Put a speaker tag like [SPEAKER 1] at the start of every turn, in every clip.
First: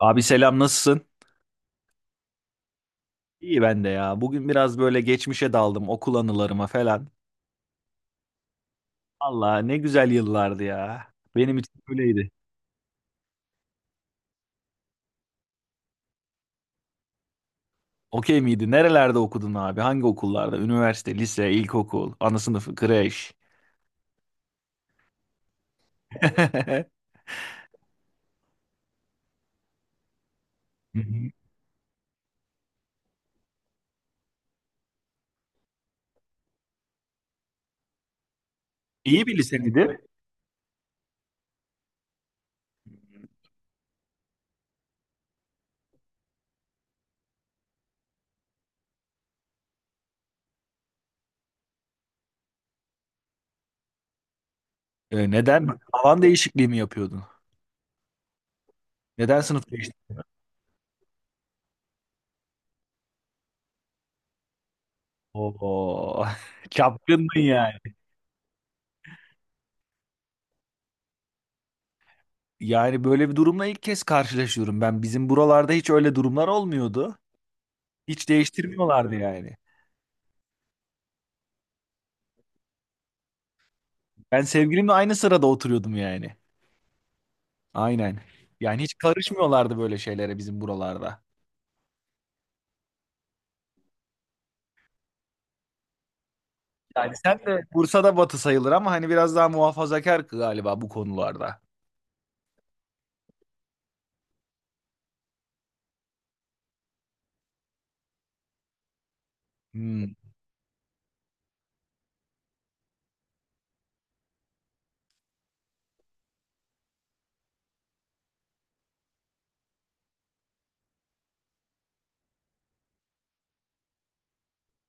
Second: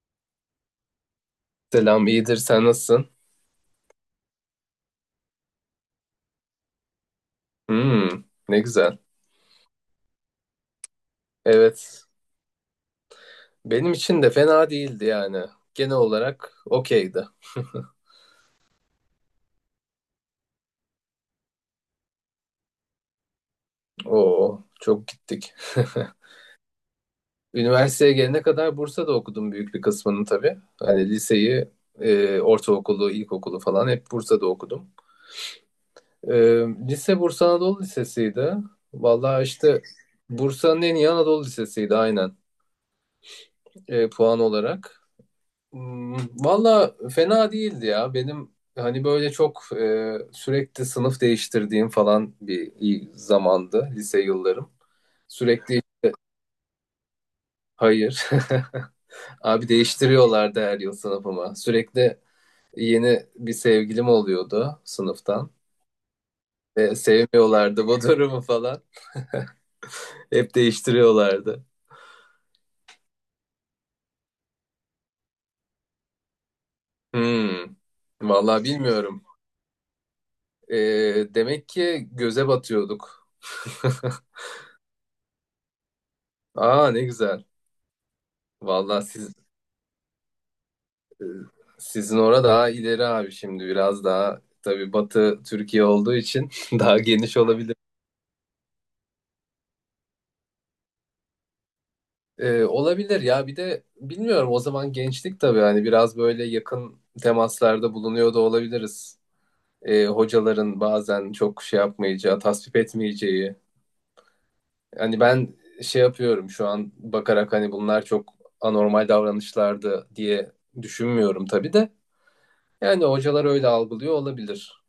[SPEAKER 1] Abi selam nasılsın?
[SPEAKER 2] Selam, iyidir. Sen nasılsın?
[SPEAKER 1] İyi ben de ya. Bugün biraz böyle geçmişe daldım okul anılarıma falan.
[SPEAKER 2] Hmm, Ne güzel.
[SPEAKER 1] Allah ne güzel yıllardı ya. Benim için
[SPEAKER 2] Evet.
[SPEAKER 1] öyleydi.
[SPEAKER 2] Benim için de fena değildi yani. Genel olarak okeydi.
[SPEAKER 1] Okey miydi? Nerelerde okudun abi? Hangi okullarda? Üniversite, lise, ilkokul, ana sınıfı, kreş.
[SPEAKER 2] Oo, çok gittik.
[SPEAKER 1] Hı
[SPEAKER 2] Üniversiteye gelene kadar Bursa'da okudum büyük bir kısmını tabii. Hani
[SPEAKER 1] hı.
[SPEAKER 2] liseyi, ortaokulu, ilkokulu falan hep Bursa'da okudum. E, Lise Bursa Anadolu Lisesi'ydi.
[SPEAKER 1] İyi bir
[SPEAKER 2] Vallahi
[SPEAKER 1] lise
[SPEAKER 2] işte
[SPEAKER 1] miydi?
[SPEAKER 2] Bursa'nın en iyi Anadolu Lisesi'ydi, aynen, puan olarak. Hmm, Valla fena değildi ya. Benim hani böyle çok, sürekli sınıf değiştirdiğim falan bir iyi zamandı lise yıllarım.
[SPEAKER 1] Neden?
[SPEAKER 2] Sürekli
[SPEAKER 1] Alan değişikliği mi yapıyordun?
[SPEAKER 2] hayır.
[SPEAKER 1] Neden sınıf
[SPEAKER 2] Abi
[SPEAKER 1] değiştirdin?
[SPEAKER 2] değiştiriyorlardı her yıl sınıfıma. Sürekli yeni bir sevgilim oluyordu sınıftan.
[SPEAKER 1] Oo,
[SPEAKER 2] Ve
[SPEAKER 1] çapkındın yani.
[SPEAKER 2] sevmiyorlardı bu durumu falan. Hep değiştiriyorlardı.
[SPEAKER 1] Yani böyle bir durumla ilk kez karşılaşıyorum ben. Bizim buralarda hiç öyle durumlar olmuyordu.
[SPEAKER 2] Hmm.
[SPEAKER 1] Hiç
[SPEAKER 2] Valla
[SPEAKER 1] değiştirmiyorlardı
[SPEAKER 2] bilmiyorum.
[SPEAKER 1] yani.
[SPEAKER 2] E, Demek ki göze batıyorduk.
[SPEAKER 1] Ben sevgilimle aynı sırada oturuyordum yani.
[SPEAKER 2] Aa, ne güzel.
[SPEAKER 1] Aynen. Yani hiç
[SPEAKER 2] Vallahi siz,
[SPEAKER 1] karışmıyorlardı böyle şeylere bizim buralarda.
[SPEAKER 2] sizin orada daha ileri abi. Şimdi biraz daha tabii Batı Türkiye olduğu için daha
[SPEAKER 1] Yani
[SPEAKER 2] geniş
[SPEAKER 1] sen de
[SPEAKER 2] olabilir.
[SPEAKER 1] Bursa'da batı sayılır ama hani biraz daha muhafazakar galiba bu konularda.
[SPEAKER 2] Olabilir ya, bir de bilmiyorum, o zaman gençlik tabii, hani biraz böyle yakın temaslarda bulunuyor da olabiliriz.
[SPEAKER 1] Hmm.
[SPEAKER 2] Hocaların bazen çok şey yapmayacağı, tasvip etmeyeceği. Hani ben şey yapıyorum şu an bakarak, hani bunlar çok anormal davranışlardı diye düşünmüyorum tabii de. Yani hocalar öyle algılıyor olabilir.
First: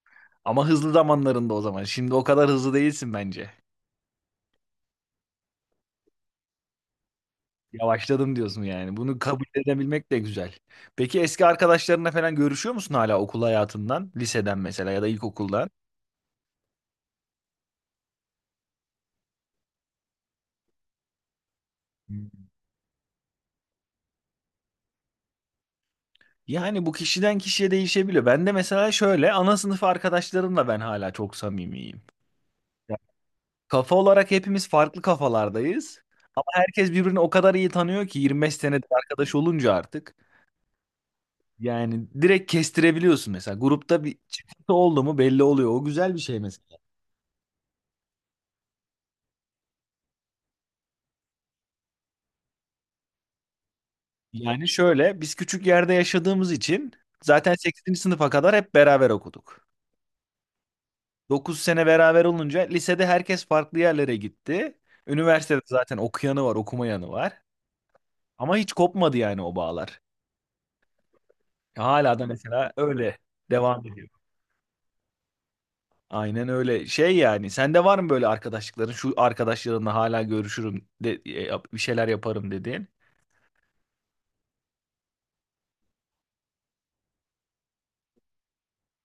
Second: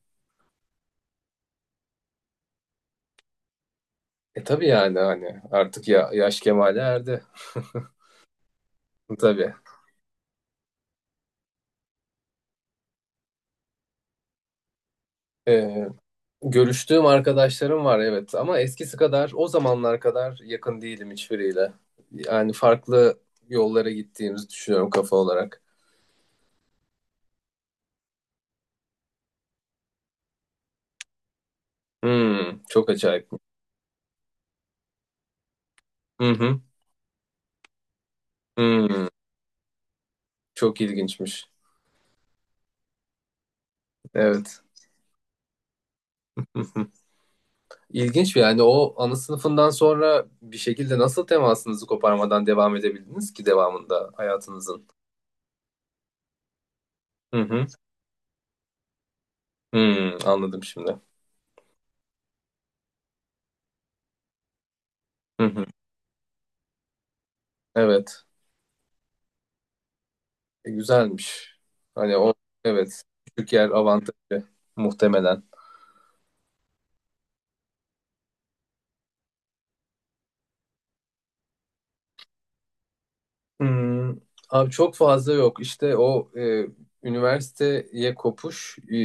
[SPEAKER 1] Ama hızlı zamanlarında o zaman. Şimdi o kadar hızlı değilsin bence.
[SPEAKER 2] Tabii yani, hani artık ya, yaş kemale erdi.
[SPEAKER 1] Yavaşladım diyorsun yani. Bunu kabul
[SPEAKER 2] Tabii.
[SPEAKER 1] edebilmek de güzel. Peki eski arkadaşlarına falan görüşüyor musun hala okul hayatından? Liseden mesela ya da ilkokuldan?
[SPEAKER 2] Ee, Görüştüğüm arkadaşlarım var evet, ama eskisi kadar, o zamanlar kadar yakın değilim hiçbiriyle.
[SPEAKER 1] Hmm.
[SPEAKER 2] Yani farklı yollara gittiğimizi düşünüyorum kafa olarak.
[SPEAKER 1] Yani bu kişiden kişiye değişebiliyor. Ben de mesela şöyle ana sınıf arkadaşlarımla ben hala çok samimiyim.
[SPEAKER 2] Çok acayip.
[SPEAKER 1] Kafa olarak hepimiz farklı kafalardayız.
[SPEAKER 2] Hı
[SPEAKER 1] Ama
[SPEAKER 2] hı.
[SPEAKER 1] herkes birbirini o kadar iyi tanıyor ki 25 senedir
[SPEAKER 2] Hmm,
[SPEAKER 1] arkadaş olunca artık.
[SPEAKER 2] Çok ilginçmiş.
[SPEAKER 1] Yani direkt kestirebiliyorsun mesela. Grupta bir
[SPEAKER 2] Evet.
[SPEAKER 1] çıkıntı oldu mu belli oluyor. O güzel bir şey
[SPEAKER 2] Hı
[SPEAKER 1] mesela.
[SPEAKER 2] hı. İlginç bir yani, o ana sınıfından sonra bir şekilde nasıl temasınızı koparmadan devam edebildiniz ki devamında
[SPEAKER 1] Yani
[SPEAKER 2] hayatınızın?
[SPEAKER 1] şöyle biz küçük yerde yaşadığımız için
[SPEAKER 2] Hı
[SPEAKER 1] zaten
[SPEAKER 2] hı.
[SPEAKER 1] 8. sınıfa kadar hep beraber okuduk.
[SPEAKER 2] Anladım şimdi.
[SPEAKER 1] 9 sene beraber olunca lisede herkes farklı yerlere gitti.
[SPEAKER 2] Hı
[SPEAKER 1] Üniversitede
[SPEAKER 2] hı.
[SPEAKER 1] zaten okuyanı var, okumayanı var.
[SPEAKER 2] Evet.
[SPEAKER 1] Ama hiç kopmadı yani o bağlar.
[SPEAKER 2] Güzelmiş.
[SPEAKER 1] Hala
[SPEAKER 2] Hani
[SPEAKER 1] da
[SPEAKER 2] o,
[SPEAKER 1] mesela
[SPEAKER 2] evet,
[SPEAKER 1] öyle
[SPEAKER 2] küçük yer
[SPEAKER 1] devam ediyor.
[SPEAKER 2] avantajı muhtemelen.
[SPEAKER 1] Aynen öyle. Şey yani sende var mı böyle arkadaşlıkların şu arkadaşlarınla hala görüşürüm de, bir şeyler yaparım dediğin?
[SPEAKER 2] Hmm, Abi çok fazla yok. İşte o, üniversiteye kopuş.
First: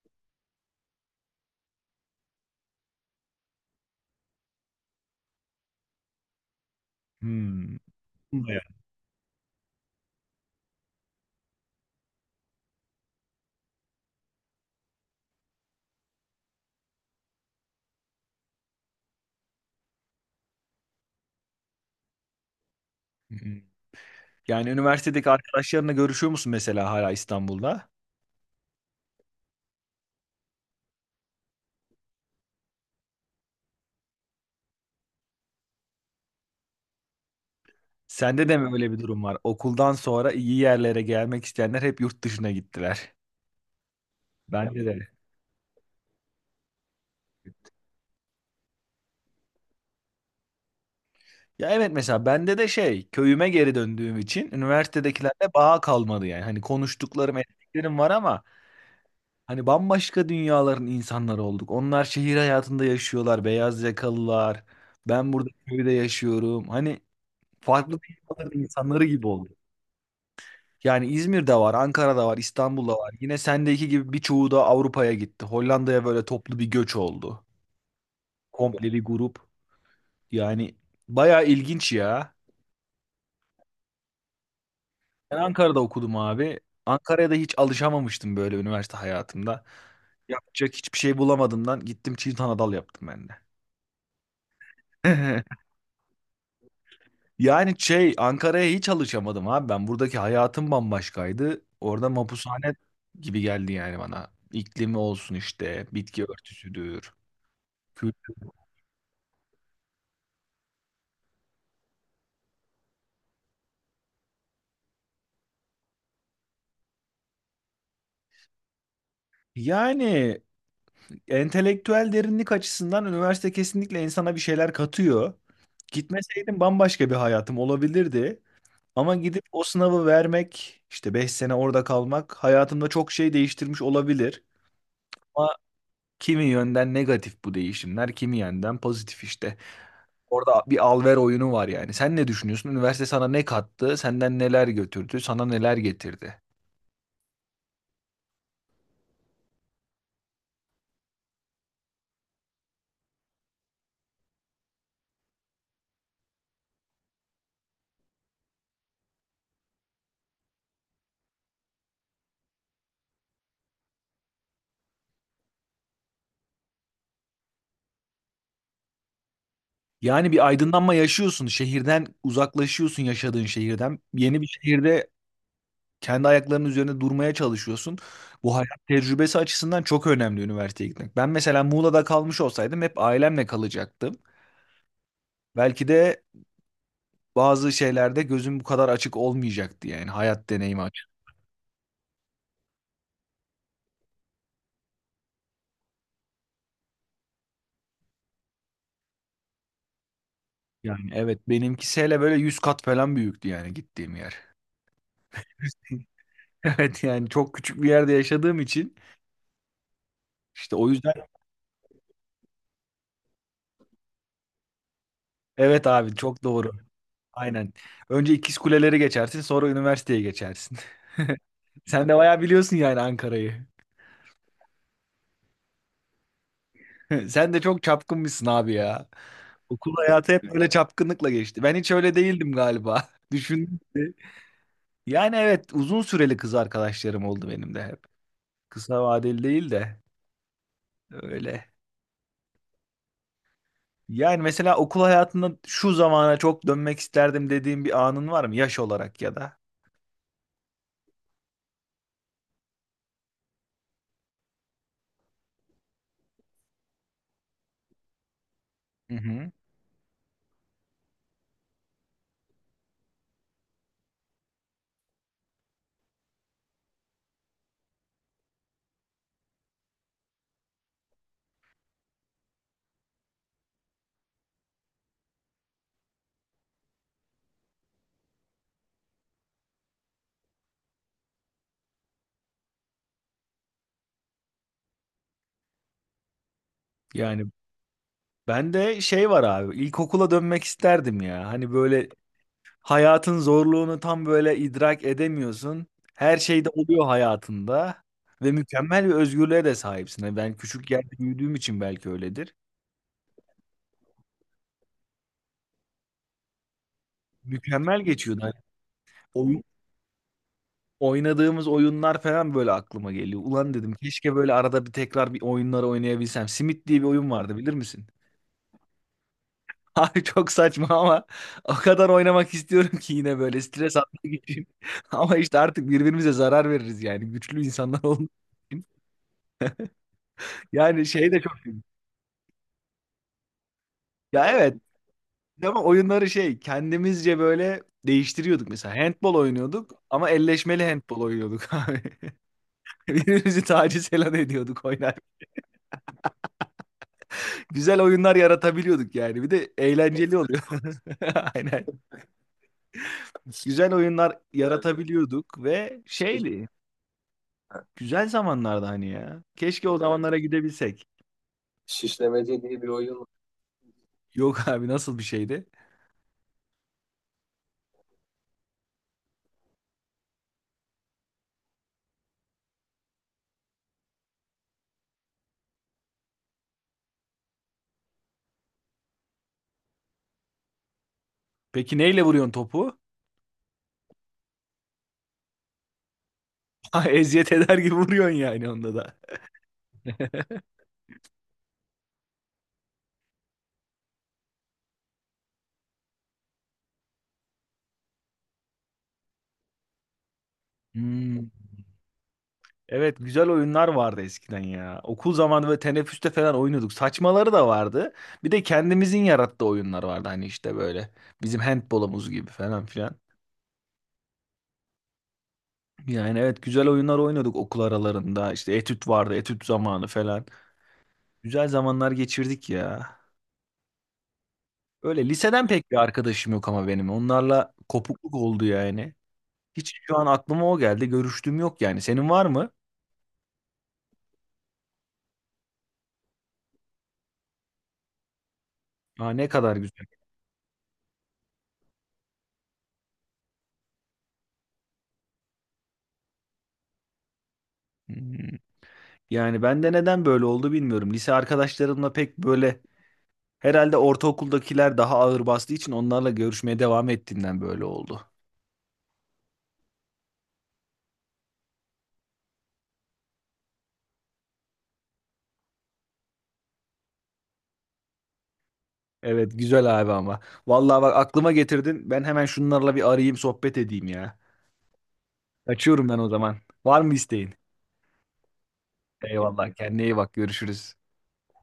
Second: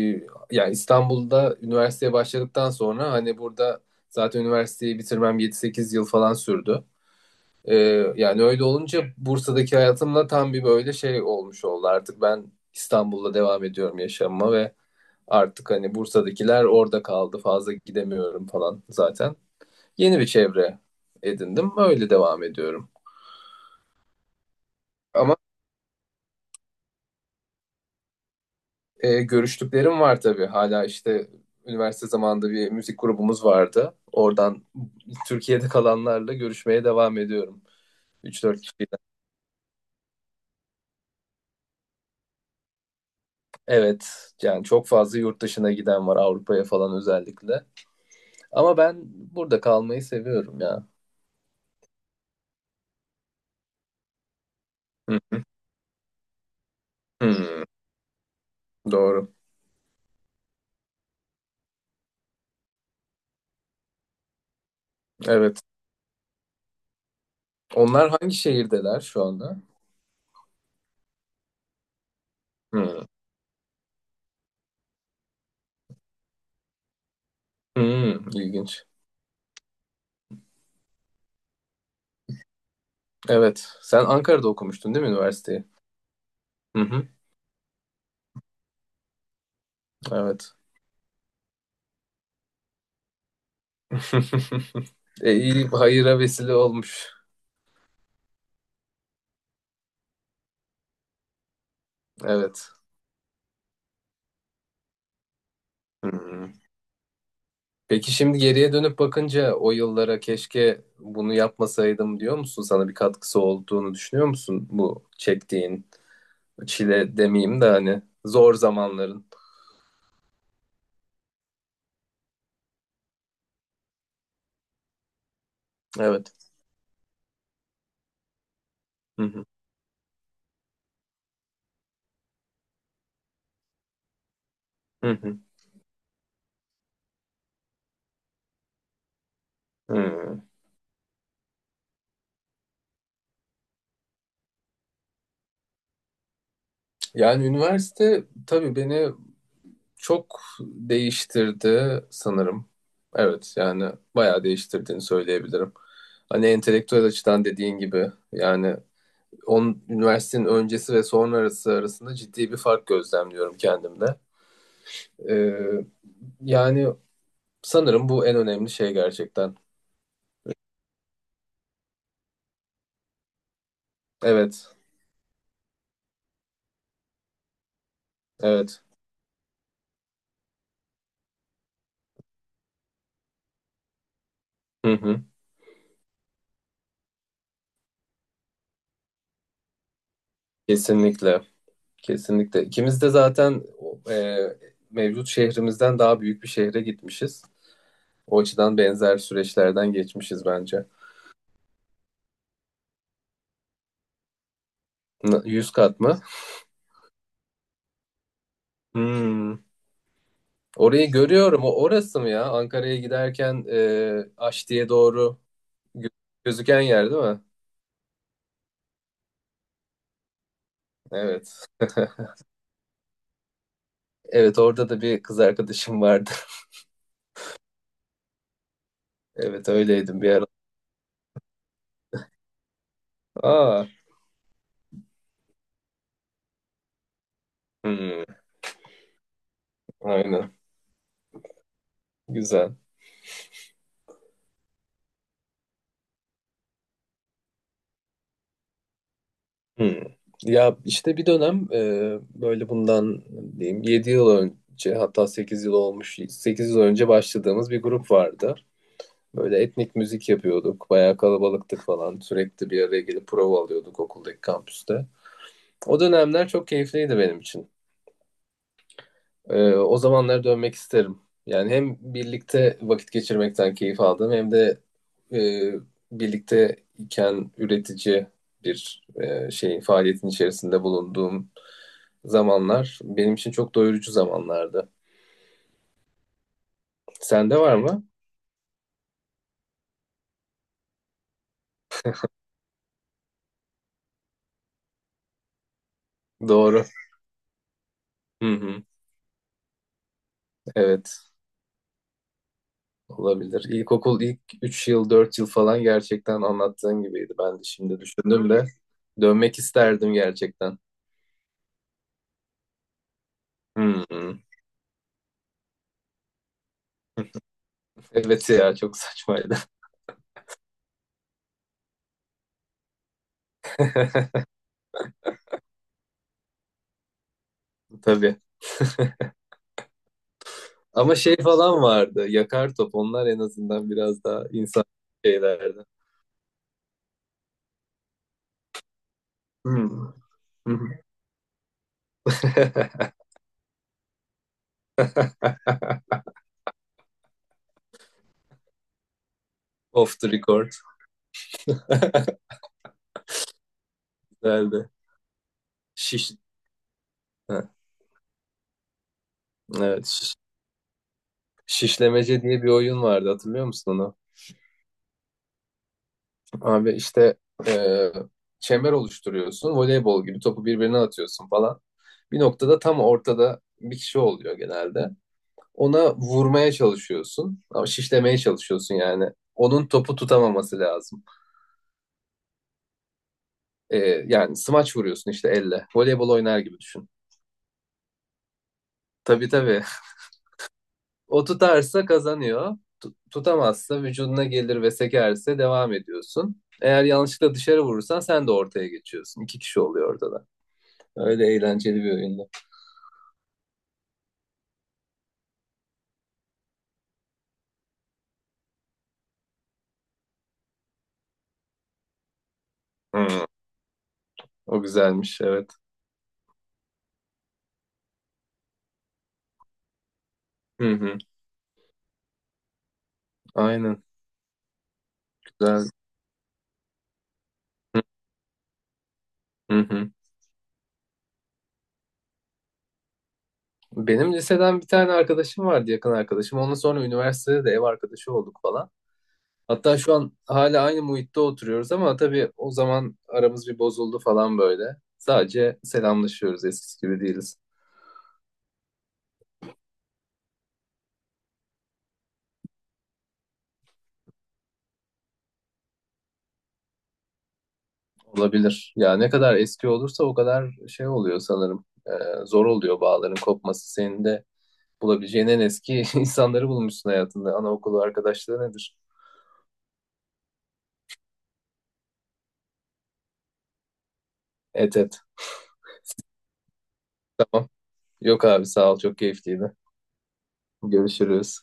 [SPEAKER 2] Yani İstanbul'da üniversiteye başladıktan sonra, hani burada zaten üniversiteyi bitirmem 7-8 yıl falan sürdü.
[SPEAKER 1] Hmm.
[SPEAKER 2] E, Yani
[SPEAKER 1] Bayağı.
[SPEAKER 2] öyle olunca Bursa'daki hayatımla tam bir böyle şey olmuş oldu. Artık ben İstanbul'da devam ediyorum yaşamıma ve artık hani Bursa'dakiler orada kaldı. Fazla gidemiyorum falan zaten. Yeni bir çevre edindim. Öyle devam ediyorum.
[SPEAKER 1] Hmm. Yani üniversitedeki
[SPEAKER 2] Ama
[SPEAKER 1] arkadaşlarınla görüşüyor musun mesela hala İstanbul'da?
[SPEAKER 2] görüştüklerim var tabii. Hala işte üniversite zamanında bir müzik grubumuz vardı. Oradan Türkiye'de kalanlarla görüşmeye devam ediyorum. üç
[SPEAKER 1] Sende de
[SPEAKER 2] dört
[SPEAKER 1] mi öyle bir
[SPEAKER 2] kişiden.
[SPEAKER 1] durum var? Okuldan sonra iyi yerlere gelmek isteyenler hep yurt dışına gittiler.
[SPEAKER 2] Evet. Yani
[SPEAKER 1] Bende
[SPEAKER 2] çok
[SPEAKER 1] de.
[SPEAKER 2] fazla yurt dışına giden var, Avrupa'ya falan özellikle. Ama ben burada kalmayı seviyorum ya.
[SPEAKER 1] Ya evet mesela bende de şey köyüme geri döndüğüm için
[SPEAKER 2] Hı.
[SPEAKER 1] üniversitedekilerle bağ kalmadı yani. Hani konuştuklarım
[SPEAKER 2] Hı.
[SPEAKER 1] ettiklerim var ama
[SPEAKER 2] Doğru.
[SPEAKER 1] hani bambaşka dünyaların insanları olduk. Onlar şehir hayatında yaşıyorlar, beyaz yakalılar. Ben burada
[SPEAKER 2] Evet.
[SPEAKER 1] köyde yaşıyorum. Hani farklı
[SPEAKER 2] Onlar hangi
[SPEAKER 1] dünyaların
[SPEAKER 2] şehirdeler
[SPEAKER 1] insanları
[SPEAKER 2] şu
[SPEAKER 1] gibi
[SPEAKER 2] anda?
[SPEAKER 1] olduk. Yani İzmir'de var, Ankara'da var, İstanbul'da
[SPEAKER 2] Hı.
[SPEAKER 1] var. Yine sendeki gibi birçoğu da Avrupa'ya gitti. Hollanda'ya böyle toplu bir göç oldu.
[SPEAKER 2] Hı. İlginç.
[SPEAKER 1] Komple bir grup. Yani bayağı ilginç ya.
[SPEAKER 2] Evet. Sen Ankara'da okumuştun değil mi
[SPEAKER 1] Ben
[SPEAKER 2] üniversiteyi?
[SPEAKER 1] Ankara'da okudum abi.
[SPEAKER 2] Hı hı.
[SPEAKER 1] Ankara'ya da hiç alışamamıştım böyle üniversite hayatımda.
[SPEAKER 2] Evet.
[SPEAKER 1] Yapacak hiçbir şey bulamadığımdan gittim çift anadal yaptım ben de.
[SPEAKER 2] İyi hayıra vesile olmuş.
[SPEAKER 1] Yani şey Ankara'ya hiç alışamadım abi. Ben buradaki hayatım bambaşkaydı. Orada
[SPEAKER 2] Evet.
[SPEAKER 1] mapushane gibi geldi yani bana. İklimi olsun işte,
[SPEAKER 2] Hı
[SPEAKER 1] bitki
[SPEAKER 2] hı.
[SPEAKER 1] örtüsüdür,
[SPEAKER 2] Peki
[SPEAKER 1] kültür.
[SPEAKER 2] şimdi geriye dönüp bakınca o yıllara, keşke bunu yapmasaydım diyor musun? Sana bir katkısı olduğunu düşünüyor musun bu çektiğin çile demeyeyim de hani zor zamanların?
[SPEAKER 1] Yani entelektüel derinlik açısından üniversite kesinlikle insana bir şeyler katıyor.
[SPEAKER 2] Evet.
[SPEAKER 1] Gitmeseydim bambaşka bir hayatım olabilirdi. Ama
[SPEAKER 2] Hı
[SPEAKER 1] gidip
[SPEAKER 2] hı.
[SPEAKER 1] o sınavı vermek, işte 5 sene orada kalmak hayatımda çok şey değiştirmiş olabilir.
[SPEAKER 2] Hı hı.
[SPEAKER 1] Ama kimi yönden negatif bu değişimler, kimi yönden pozitif işte.
[SPEAKER 2] Hı.
[SPEAKER 1] Orada bir al-ver oyunu var yani. Sen ne düşünüyorsun? Üniversite sana ne kattı? Senden neler götürdü? Sana neler getirdi?
[SPEAKER 2] Yani üniversite tabii beni çok değiştirdi sanırım. Evet, yani bayağı değiştirdiğini söyleyebilirim. Hani entelektüel açıdan dediğin gibi yani, üniversitenin öncesi ve sonrası arasında ciddi bir fark gözlemliyorum kendimde. Ee, Yani sanırım bu en önemli şey gerçekten.
[SPEAKER 1] Yani bir aydınlanma yaşıyorsun. Şehirden uzaklaşıyorsun yaşadığın şehirden. Yeni bir
[SPEAKER 2] Evet,
[SPEAKER 1] şehirde kendi ayaklarının üzerinde durmaya çalışıyorsun. Bu
[SPEAKER 2] evet.
[SPEAKER 1] hayat tecrübesi açısından çok önemli üniversiteye gitmek. Ben mesela Muğla'da kalmış olsaydım hep ailemle kalacaktım.
[SPEAKER 2] Hı hı.
[SPEAKER 1] Belki de bazı şeylerde gözüm bu kadar açık olmayacaktı yani hayat deneyimi açık.
[SPEAKER 2] Kesinlikle, kesinlikle. İkimiz de zaten, e, mevcut şehrimizden daha büyük bir şehre gitmişiz. O açıdan benzer süreçlerden geçmişiz bence.
[SPEAKER 1] Yani evet benimkisi hele böyle 100 kat falan büyüktü yani gittiğim yer.
[SPEAKER 2] 100 kat mı?
[SPEAKER 1] Evet yani çok küçük bir yerde yaşadığım için
[SPEAKER 2] Hmm.
[SPEAKER 1] işte o
[SPEAKER 2] Orayı
[SPEAKER 1] yüzden
[SPEAKER 2] görüyorum. O orası mı ya? Ankara'ya giderken, Aşti'ye doğru
[SPEAKER 1] evet
[SPEAKER 2] gö-
[SPEAKER 1] abi çok doğru.
[SPEAKER 2] gözüken yer değil mi?
[SPEAKER 1] Aynen. Önce İkiz Kuleleri geçersin sonra üniversiteye geçersin.
[SPEAKER 2] Evet.
[SPEAKER 1] Sen de bayağı biliyorsun yani Ankara'yı.
[SPEAKER 2] Evet, orada da bir kız arkadaşım vardı.
[SPEAKER 1] Sen de çok çapkınmışsın abi ya.
[SPEAKER 2] Evet,
[SPEAKER 1] Okul
[SPEAKER 2] öyleydim bir
[SPEAKER 1] hayatı hep
[SPEAKER 2] ara.
[SPEAKER 1] böyle çapkınlıkla geçti. Ben hiç öyle değildim galiba. Düşün.
[SPEAKER 2] Aa,
[SPEAKER 1] Yani evet uzun süreli kız arkadaşlarım oldu benim de hep.
[SPEAKER 2] hmm,
[SPEAKER 1] Kısa vadeli değil de
[SPEAKER 2] aynen.
[SPEAKER 1] öyle.
[SPEAKER 2] Güzel.
[SPEAKER 1] Yani mesela okul hayatında şu zamana çok dönmek isterdim dediğim bir anın var mı yaş olarak ya da?
[SPEAKER 2] Hmm. Ya işte bir dönem, böyle bundan diyeyim 7 yıl önce, hatta 8 yıl olmuş, 8 yıl önce başladığımız bir grup vardı.
[SPEAKER 1] Hı hı.
[SPEAKER 2] Böyle etnik müzik yapıyorduk. Bayağı kalabalıktık falan. Sürekli bir araya gelip prova alıyorduk okuldaki kampüste. O dönemler çok keyifliydi benim için. O zamanlara dönmek isterim. Yani hem birlikte vakit geçirmekten keyif aldım, hem de e, birlikte iken üretici bir şey faaliyetin içerisinde bulunduğum zamanlar benim için çok doyurucu zamanlardı.
[SPEAKER 1] Yani
[SPEAKER 2] Sende var mı?
[SPEAKER 1] ben de şey var abi ilkokula dönmek isterdim ya. Hani böyle hayatın zorluğunu tam böyle idrak edemiyorsun. Her şey de
[SPEAKER 2] Doğru.
[SPEAKER 1] oluyor hayatında
[SPEAKER 2] Hı
[SPEAKER 1] ve
[SPEAKER 2] hı.
[SPEAKER 1] mükemmel bir özgürlüğe de sahipsin. Hani ben küçük yerde
[SPEAKER 2] Evet,
[SPEAKER 1] büyüdüğüm için belki öyledir.
[SPEAKER 2] olabilir. İlkokul ilk 3 yıl, 4 yıl falan gerçekten anlattığın gibiydi. Ben de
[SPEAKER 1] Mükemmel
[SPEAKER 2] şimdi
[SPEAKER 1] geçiyordu.
[SPEAKER 2] düşündüm de dönmek
[SPEAKER 1] Hani
[SPEAKER 2] isterdim gerçekten.
[SPEAKER 1] oynadığımız oyunlar falan böyle aklıma geliyor. Ulan dedim
[SPEAKER 2] Hı
[SPEAKER 1] keşke
[SPEAKER 2] hı.
[SPEAKER 1] böyle arada bir tekrar bir oyunları oynayabilsem. Simit diye bir oyun vardı bilir misin?
[SPEAKER 2] Evet ya, çok saçmaydı.
[SPEAKER 1] Abi çok saçma ama o kadar oynamak istiyorum ki yine böyle stres atmak için. Ama işte artık birbirimize zarar veririz yani güçlü insanlar olduğumuz
[SPEAKER 2] Tabii.
[SPEAKER 1] için. Yani
[SPEAKER 2] Ama
[SPEAKER 1] şey
[SPEAKER 2] şey
[SPEAKER 1] de çok iyi.
[SPEAKER 2] falan vardı. Yakar top. Onlar en azından biraz daha
[SPEAKER 1] Ya evet
[SPEAKER 2] insan
[SPEAKER 1] ama
[SPEAKER 2] şeylerdi.
[SPEAKER 1] oyunları şey kendimizce böyle değiştiriyorduk mesela. Handball oynuyorduk
[SPEAKER 2] Hmm.
[SPEAKER 1] ama elleşmeli handball oynuyorduk abi. Birbirimizi taciz falan ediyorduk oynarken. Güzel oyunlar yaratabiliyorduk yani. Bir de
[SPEAKER 2] Off the
[SPEAKER 1] eğlenceli oluyor.
[SPEAKER 2] record.
[SPEAKER 1] Aynen. Güzel oyunlar
[SPEAKER 2] Güzeldi.
[SPEAKER 1] yaratabiliyorduk ve
[SPEAKER 2] Şiş.
[SPEAKER 1] şeydi.
[SPEAKER 2] Ha,
[SPEAKER 1] Güzel zamanlardı hani ya. Keşke o, evet,
[SPEAKER 2] evet.
[SPEAKER 1] zamanlara gidebilsek.
[SPEAKER 2] Şişlemece
[SPEAKER 1] Şişlemece
[SPEAKER 2] diye bir
[SPEAKER 1] diye bir
[SPEAKER 2] oyun
[SPEAKER 1] oyun var.
[SPEAKER 2] vardı. Hatırlıyor musun onu?
[SPEAKER 1] Yok abi nasıl bir şeydi?
[SPEAKER 2] Abi işte e, çember oluşturuyorsun. Voleybol gibi topu birbirine atıyorsun falan. Bir noktada tam ortada bir kişi oluyor genelde. Ona vurmaya çalışıyorsun. Ama şişlemeye çalışıyorsun yani. Onun topu tutamaması lazım.
[SPEAKER 1] Peki neyle vuruyorsun topu?
[SPEAKER 2] Ee, Yani smaç vuruyorsun işte elle. Voleybol oynar gibi
[SPEAKER 1] Ha,
[SPEAKER 2] düşün.
[SPEAKER 1] eziyet eder gibi vuruyorsun yani onda da.
[SPEAKER 2] Tabii, tabii. O tutarsa kazanıyor. Tutamazsa vücuduna gelir ve sekerse devam ediyorsun. Eğer yanlışlıkla dışarı vurursan sen de ortaya geçiyorsun. 2 kişi oluyor orada da.
[SPEAKER 1] Hmm.
[SPEAKER 2] Öyle eğlenceli bir oyundu.
[SPEAKER 1] Evet güzel oyunlar vardı eskiden ya. Okul zamanı böyle teneffüste falan oynuyorduk. Saçmaları da vardı. Bir de kendimizin yarattığı oyunlar vardı hani işte böyle. Bizim handbolumuz gibi falan filan.
[SPEAKER 2] Hı, o güzelmiş evet.
[SPEAKER 1] Yani evet güzel oyunlar oynuyorduk okul aralarında. İşte etüt vardı, etüt zamanı falan.
[SPEAKER 2] Hı hı.
[SPEAKER 1] Güzel zamanlar geçirdik ya.
[SPEAKER 2] Aynen,
[SPEAKER 1] Öyle liseden
[SPEAKER 2] güzel.
[SPEAKER 1] pek bir arkadaşım yok ama benim. Onlarla kopukluk oldu yani.
[SPEAKER 2] Hı
[SPEAKER 1] Hiç
[SPEAKER 2] hı.
[SPEAKER 1] şu an aklıma o geldi. Görüştüğüm yok yani. Senin var mı?
[SPEAKER 2] Benim liseden bir tane arkadaşım vardı, yakın arkadaşım. Ondan sonra üniversitede de ev arkadaşı olduk falan.
[SPEAKER 1] Aa, ne kadar
[SPEAKER 2] Hatta
[SPEAKER 1] güzel.
[SPEAKER 2] şu an hala aynı muhitte oturuyoruz ama tabii o zaman aramız bir bozuldu falan böyle. Sadece selamlaşıyoruz, eskisi gibi değiliz.
[SPEAKER 1] Hmm. Yani ben de neden böyle oldu bilmiyorum. Lise arkadaşlarımla pek böyle herhalde ortaokuldakiler daha ağır bastığı için onlarla görüşmeye devam ettiğimden böyle oldu.
[SPEAKER 2] Olabilir. Ya ne kadar eski olursa o kadar şey oluyor sanırım. Zor oluyor bağların kopması. Senin de bulabileceğin en eski insanları bulmuşsun hayatında. Anaokulu arkadaşlığı nedir?
[SPEAKER 1] Evet güzel abi ama. Vallahi bak aklıma getirdin. Ben hemen şunlarla bir arayayım sohbet edeyim ya.
[SPEAKER 2] Et et.
[SPEAKER 1] Kaçıyorum ben o zaman. Var mı isteğin?
[SPEAKER 2] Tamam. Yok abi, sağ ol, çok
[SPEAKER 1] Eyvallah
[SPEAKER 2] keyifliydi.
[SPEAKER 1] kendine iyi bak görüşürüz.
[SPEAKER 2] Görüşürüz.